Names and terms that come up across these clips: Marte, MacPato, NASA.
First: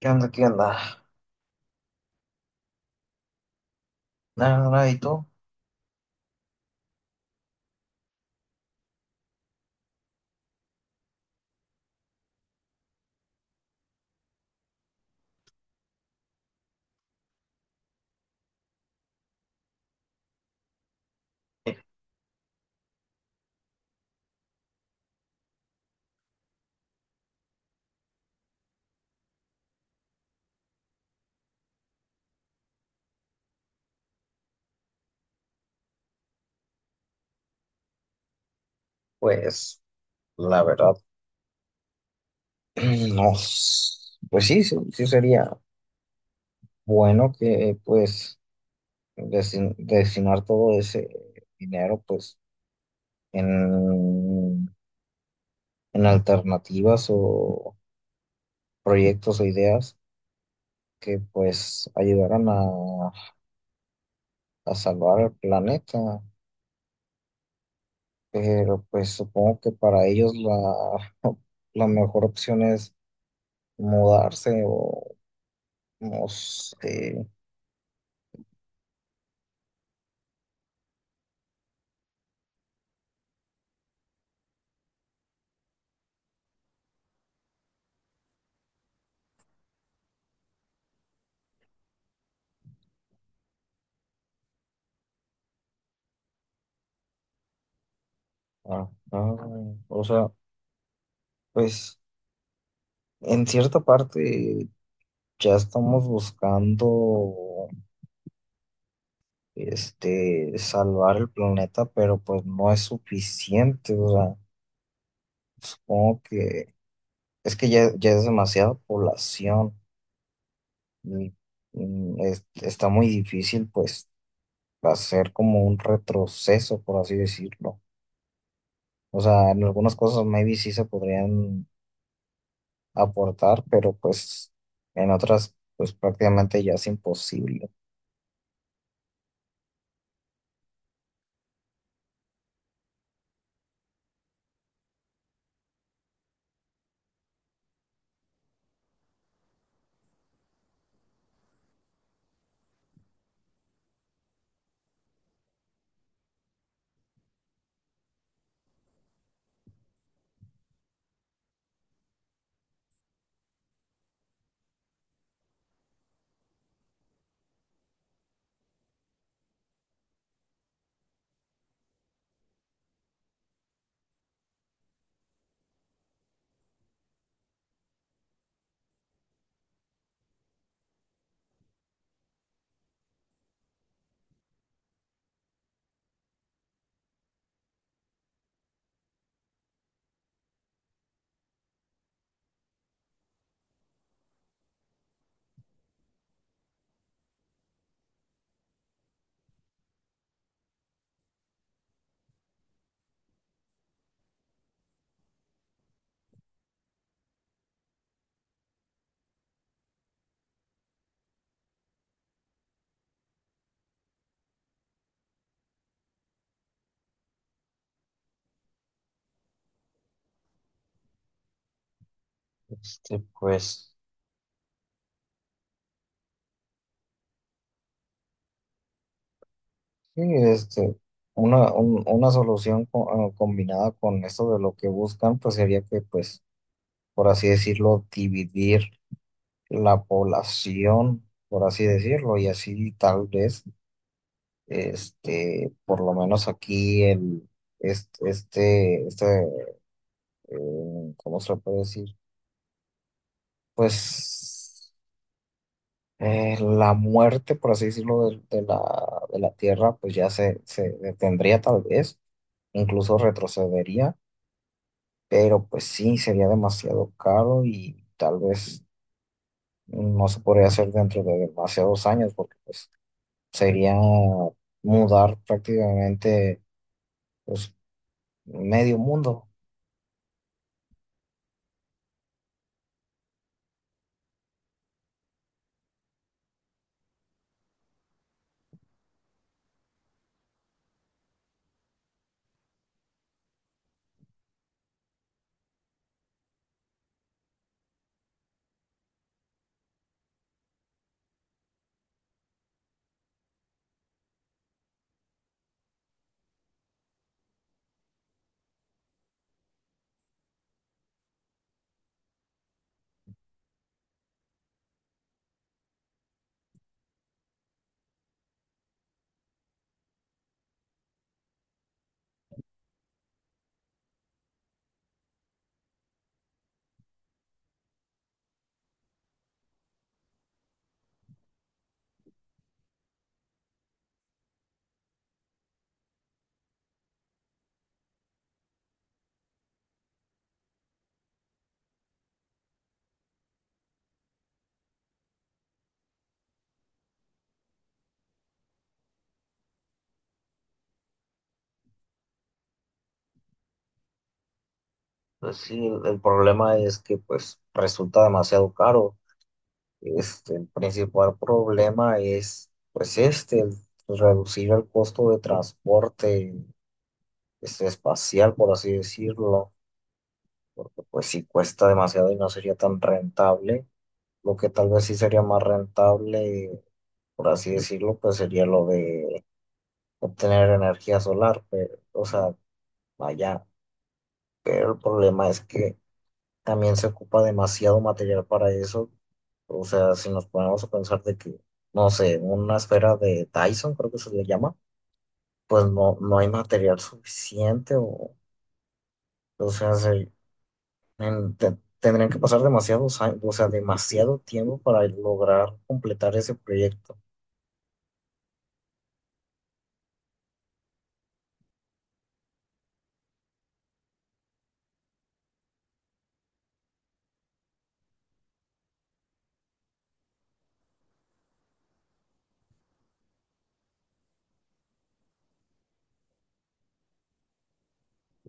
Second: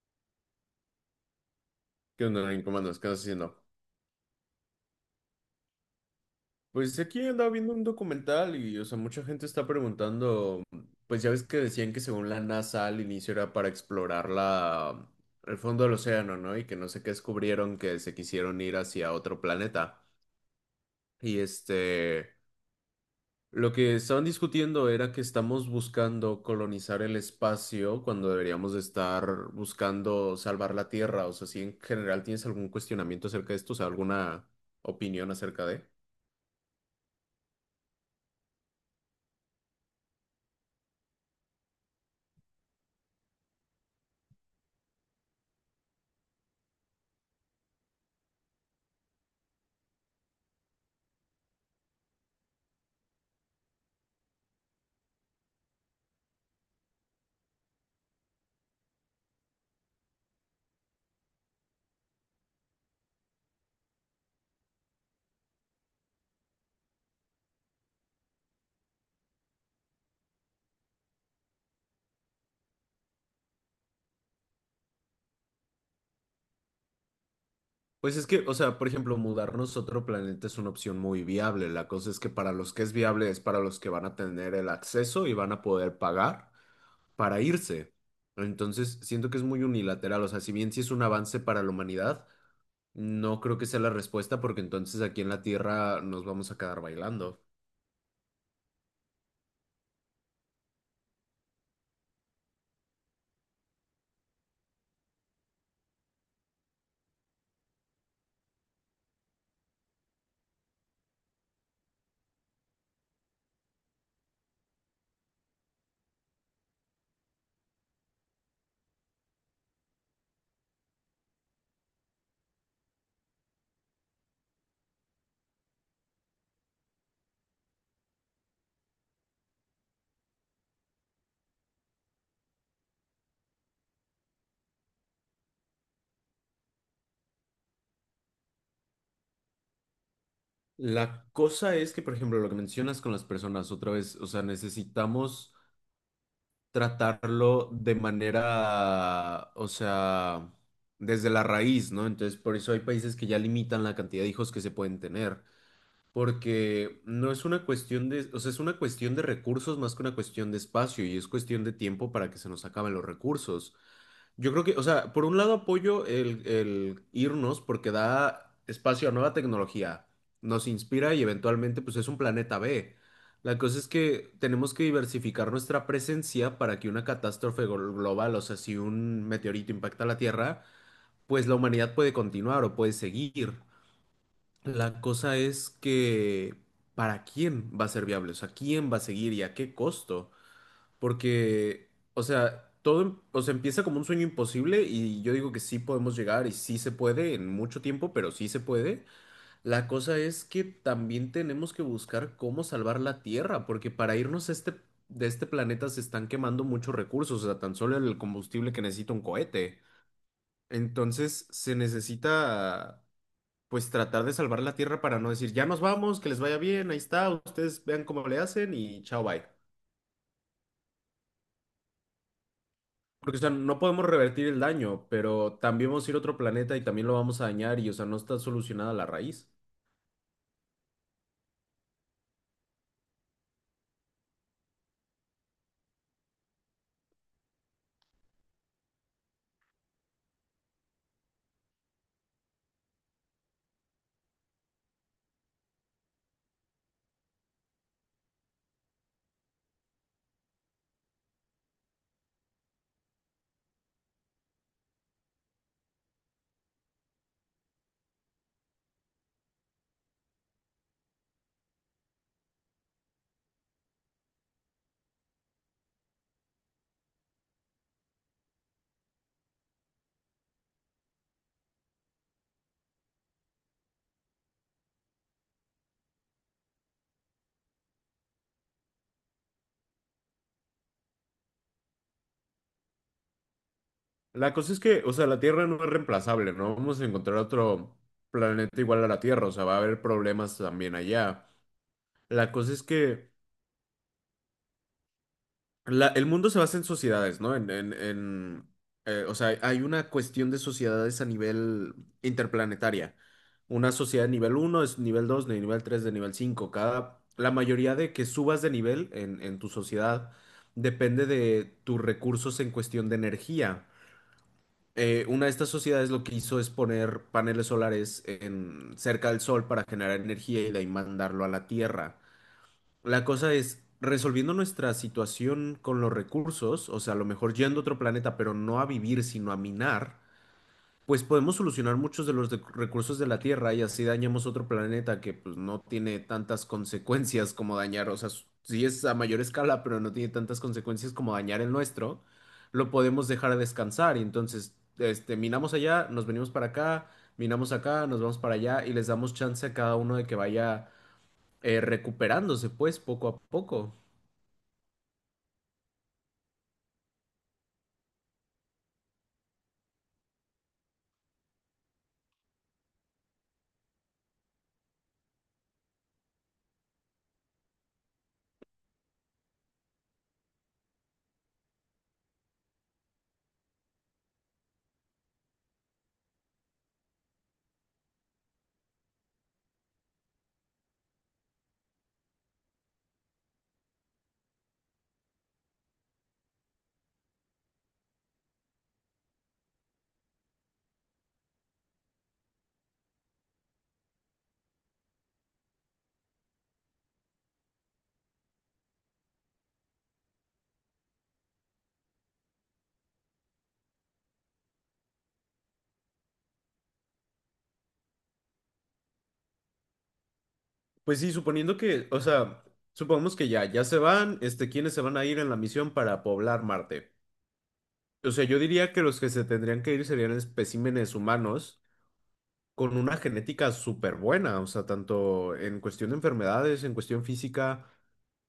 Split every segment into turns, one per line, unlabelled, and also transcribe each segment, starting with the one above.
¿Qué onda? ¿Qué onda?
¿Qué onda, Nain? ¿Cómo andas? ¿Qué andas haciendo?
Nada, nada, ¿y tú?
Pues aquí andaba viendo un documental y, o sea, mucha gente está preguntando, pues ya ves que decían que según la NASA al inicio era para explorar el fondo del océano, ¿no? Y que no sé qué descubrieron, que se quisieron ir hacia otro planeta. Y
Eh,
este, lo que estaban discutiendo era que estamos buscando colonizar el espacio cuando deberíamos de estar buscando salvar la Tierra. O sea, si en general tienes algún cuestionamiento acerca de esto, o sea, alguna opinión acerca de.
Pues la verdad, no. Pues sí, sí, sí sería bueno que pues destinar todo ese dinero pues en, en alternativas o proyectos o ideas que pues ayudaran a salvar el planeta. Pero pues supongo que para ellos la, la mejor opción es mudarse o no sé.
Pues es que, o sea, por ejemplo, mudarnos a otro planeta es una opción muy viable. La cosa es que para los que es viable es para los que van a tener el acceso y van a poder pagar para irse. Entonces, siento que es muy unilateral. O sea, si bien sí es un avance para la humanidad, no creo que sea la respuesta porque entonces aquí en la Tierra nos vamos a quedar bailando.
Ah, ah, o sea, pues en cierta parte ya estamos buscando salvar el planeta, pero pues no es suficiente. O sea, supongo que es que ya, ya es demasiada población y, está muy difícil pues hacer como un retroceso, por así decirlo. O sea, en algunas cosas maybe sí se podrían aportar, pero pues en otras pues prácticamente ya es imposible.
La cosa es que, por ejemplo, lo que mencionas con las personas otra vez, o sea, necesitamos tratarlo de manera, o sea, desde la raíz, ¿no? Entonces, por eso hay países que ya limitan la cantidad de hijos que se pueden tener, porque no es una cuestión de, o sea, es una cuestión de recursos más que una cuestión de espacio y es cuestión de tiempo para que se nos acaben los recursos. Yo creo que, o sea, por un lado apoyo el irnos porque da espacio a nueva tecnología, nos inspira y eventualmente pues es un planeta B. La cosa es que tenemos que diversificar nuestra presencia para que una catástrofe global, o sea, si un meteorito impacta la Tierra, pues la humanidad puede continuar o puede seguir. La cosa es que, ¿para quién va a ser viable? O sea, ¿quién va a seguir y a qué costo? Porque, o sea, todo, o sea, empieza como un sueño imposible y yo digo que sí podemos llegar y sí se puede en mucho tiempo, pero sí se puede. La cosa es que también tenemos que buscar cómo salvar la Tierra, porque para irnos a de este planeta se están quemando muchos recursos, o sea, tan solo el combustible que necesita un cohete. Entonces se necesita, pues, tratar de salvar la Tierra para no decir, ya nos vamos, que les vaya bien, ahí está, ustedes vean cómo le hacen y chao, bye. Porque, o sea, no
Pues
podemos revertir el daño, pero también vamos a ir a otro planeta y también lo vamos a dañar y, o sea, no está solucionada la raíz.
sí, una, una solución combinada con esto de lo que buscan, pues sería que pues, por así decirlo, dividir la población, por así decirlo, y así tal vez, por lo menos aquí el, este, este, este, ¿cómo se puede decir? Pues la muerte, por así decirlo, de la Tierra, pues ya se detendría tal vez, incluso retrocedería, pero pues sí, sería demasiado caro y tal vez no se podría hacer dentro de demasiados años, porque pues sería mudar prácticamente pues medio mundo.
La cosa es que, o sea, la Tierra no es reemplazable, ¿no? Vamos a encontrar otro planeta igual a la Tierra, o sea, va a haber problemas también allá. La cosa es que la, el mundo se basa en sociedades, ¿no? O sea, hay una cuestión de sociedades a nivel interplanetaria. Una sociedad de nivel uno, es nivel 2, de nivel 3, de nivel 5. Cada, la mayoría de que subas de nivel en tu sociedad depende de tus recursos en cuestión de energía. Una de estas sociedades lo que hizo es poner paneles solares en, cerca del sol para generar energía y de ahí mandarlo a la Tierra. La cosa es, resolviendo nuestra situación con los recursos, o sea, a lo mejor yendo a otro planeta, pero no a vivir, sino a minar, pues podemos solucionar muchos de los recursos de la Tierra y así dañamos otro planeta que pues no tiene tantas consecuencias como dañar, o sea, sí es a mayor escala, pero no tiene tantas consecuencias como dañar el nuestro, lo podemos dejar a descansar y entonces, este, minamos allá, nos venimos para acá, minamos acá, nos vamos para allá y les damos chance a cada uno de que vaya recuperándose pues poco a poco.
Pues sí, el problema es que pues resulta demasiado caro. El principal problema es, pues, el reducir el costo de transporte, espacial, por así decirlo, porque, pues, si cuesta demasiado y no sería tan rentable, lo que tal vez sí sería más rentable, por así decirlo, pues, sería lo de obtener energía solar, pero, o sea, allá, pero el problema es que también se ocupa demasiado material para eso. O sea, si nos ponemos a pensar de que, no sé, una esfera de Dyson, creo que se le llama, pues no, no hay material suficiente o sea, tendrían que pasar demasiados años, o sea, demasiado tiempo para lograr completar ese proyecto.
Pues sí, suponiendo que, o sea, supongamos que ya se van, este, ¿quiénes se van a ir en la misión para poblar Marte? O sea, yo diría que los que se tendrían que ir serían especímenes humanos con una genética súper buena, o sea, tanto en cuestión de enfermedades, en cuestión física,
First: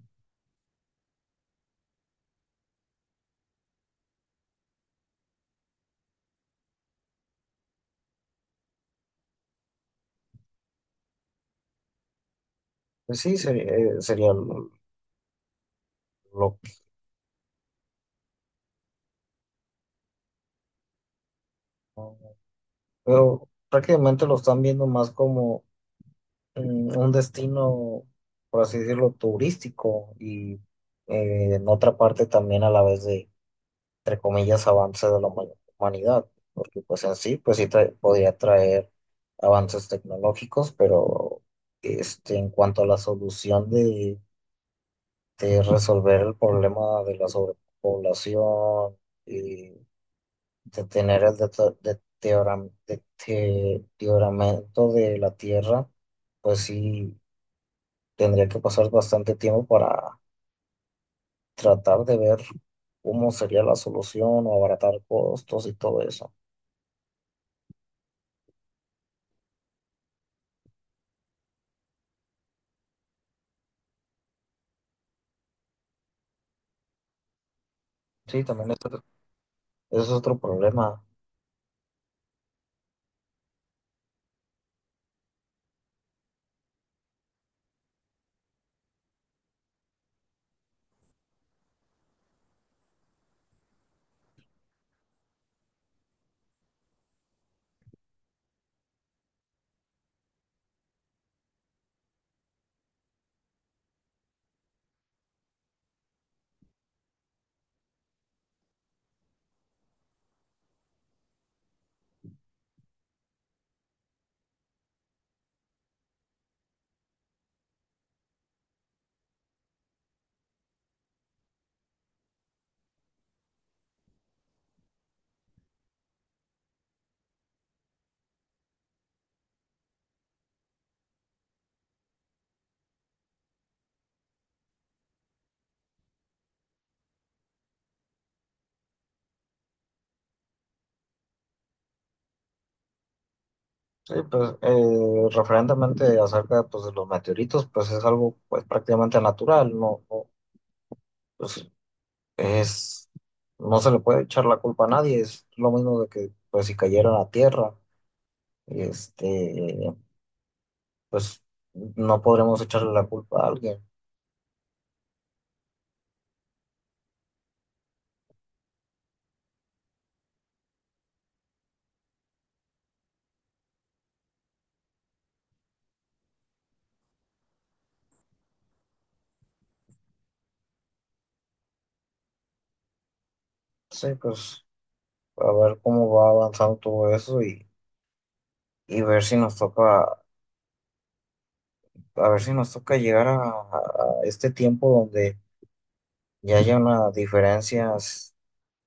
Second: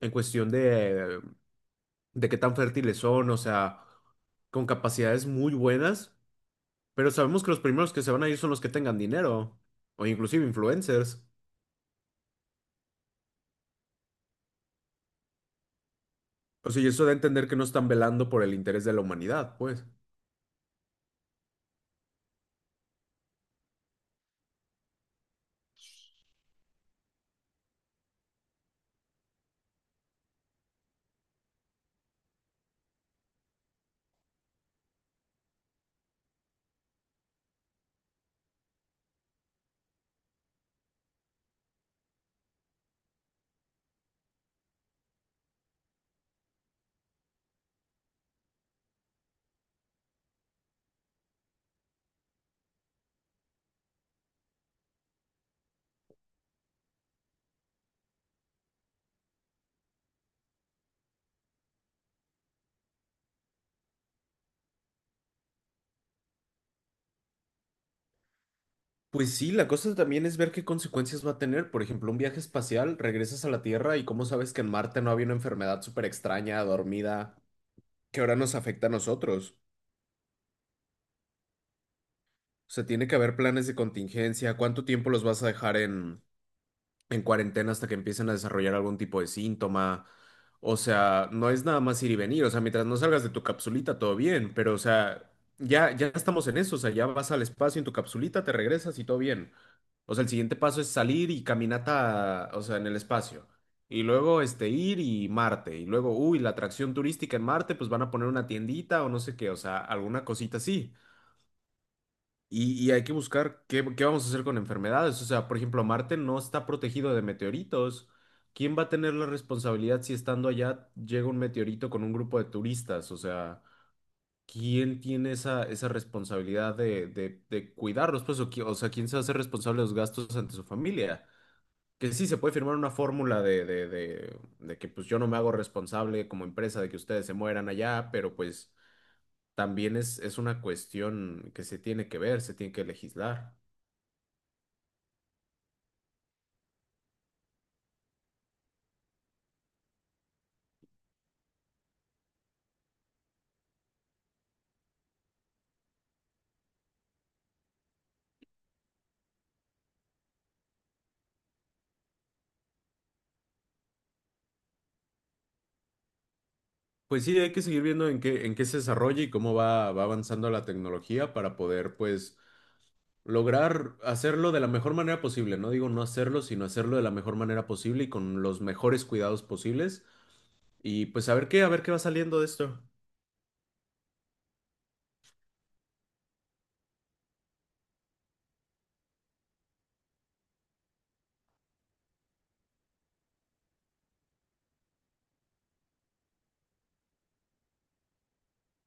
en cuestión de, de qué tan fértiles son, o sea, con capacidades muy buenas, pero sabemos que los primeros que se van a ir son los que tengan dinero, o inclusive influencers.
Pues sí, sería, sería lo-
O sea, y eso da a entender que no están velando por el interés de la humanidad, pues.
pero prácticamente lo están viendo más como un destino, por así decirlo, turístico y en otra parte también a la vez de, entre comillas, avance de la humanidad, porque pues en sí, pues sí podría traer avances tecnológicos, pero en cuanto a la solución de resolver el problema de la sobrepoblación, y de tener el deterioramiento de la Tierra, pues sí tendría que pasar bastante tiempo para tratar de ver cómo sería la solución o abaratar costos y todo eso.
Pues sí, la cosa también es ver qué consecuencias va a tener. Por ejemplo, un viaje espacial, regresas a la Tierra y cómo sabes que en Marte no había una enfermedad súper extraña, dormida, que ahora
Sí,
nos
también
afecta a
eso,
nosotros.
eso es otro problema.
O sea, tiene que haber planes de contingencia, cuánto tiempo los vas a dejar en cuarentena hasta que empiecen a desarrollar algún tipo de síntoma. O sea, no es nada más ir y venir. O sea, mientras no salgas de tu capsulita, todo bien. Pero, o sea, ya estamos en eso. O sea, ya vas al espacio en tu capsulita, te regresas y todo bien. O sea, el siguiente paso es salir y caminata, o sea, en el espacio. Y luego, este, ir y Marte. Y luego, uy, la atracción turística en Marte, pues van a poner una tiendita o no sé qué. O sea, alguna cosita así. Y hay que buscar qué vamos a hacer con enfermedades. O sea, por ejemplo, Marte no está protegido de meteoritos. ¿Quién va a tener la responsabilidad si estando allá llega un meteorito con un grupo de turistas? O sea, ¿quién tiene esa responsabilidad de cuidarlos? Pues, o, o sea, ¿quién se hace responsable de los gastos ante su familia? Que sí, se puede firmar una fórmula de que pues yo no me hago responsable como empresa de que ustedes se mueran allá, pero pues también es una cuestión que se tiene que ver, se tiene que legislar.
Sí, pues referentemente acerca pues, de los meteoritos, pues es algo pues prácticamente natural, no, no, pues es, no se le puede echar la culpa a nadie, es lo mismo de que pues si cayera a la Tierra, este, pues no podremos echarle la culpa a alguien.
Pues sí, hay que seguir viendo en qué se desarrolla y cómo va avanzando la tecnología para poder, pues, lograr hacerlo de la mejor manera posible. No digo no hacerlo, sino hacerlo de la mejor manera posible y con los mejores cuidados posibles. Y pues a ver qué va saliendo de esto.
Sí, pues, a ver cómo va avanzando todo eso y ver si nos toca, a ver si nos toca llegar a este tiempo donde ya haya una diferencia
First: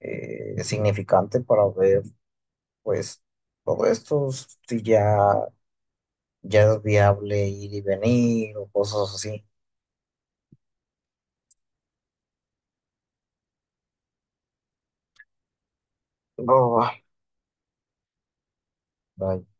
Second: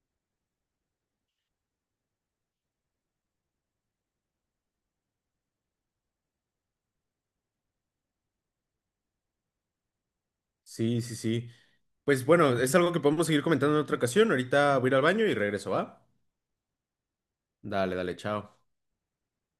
significante para ver, pues, todo esto, si ya, ya es viable ir y venir o cosas así.
Sí, sí, sí. Pues bueno, es algo que podemos seguir comentando en otra ocasión. Ahorita voy a ir al baño y regreso, ¿va?
Va, va,
Dale, dale, chao.
va.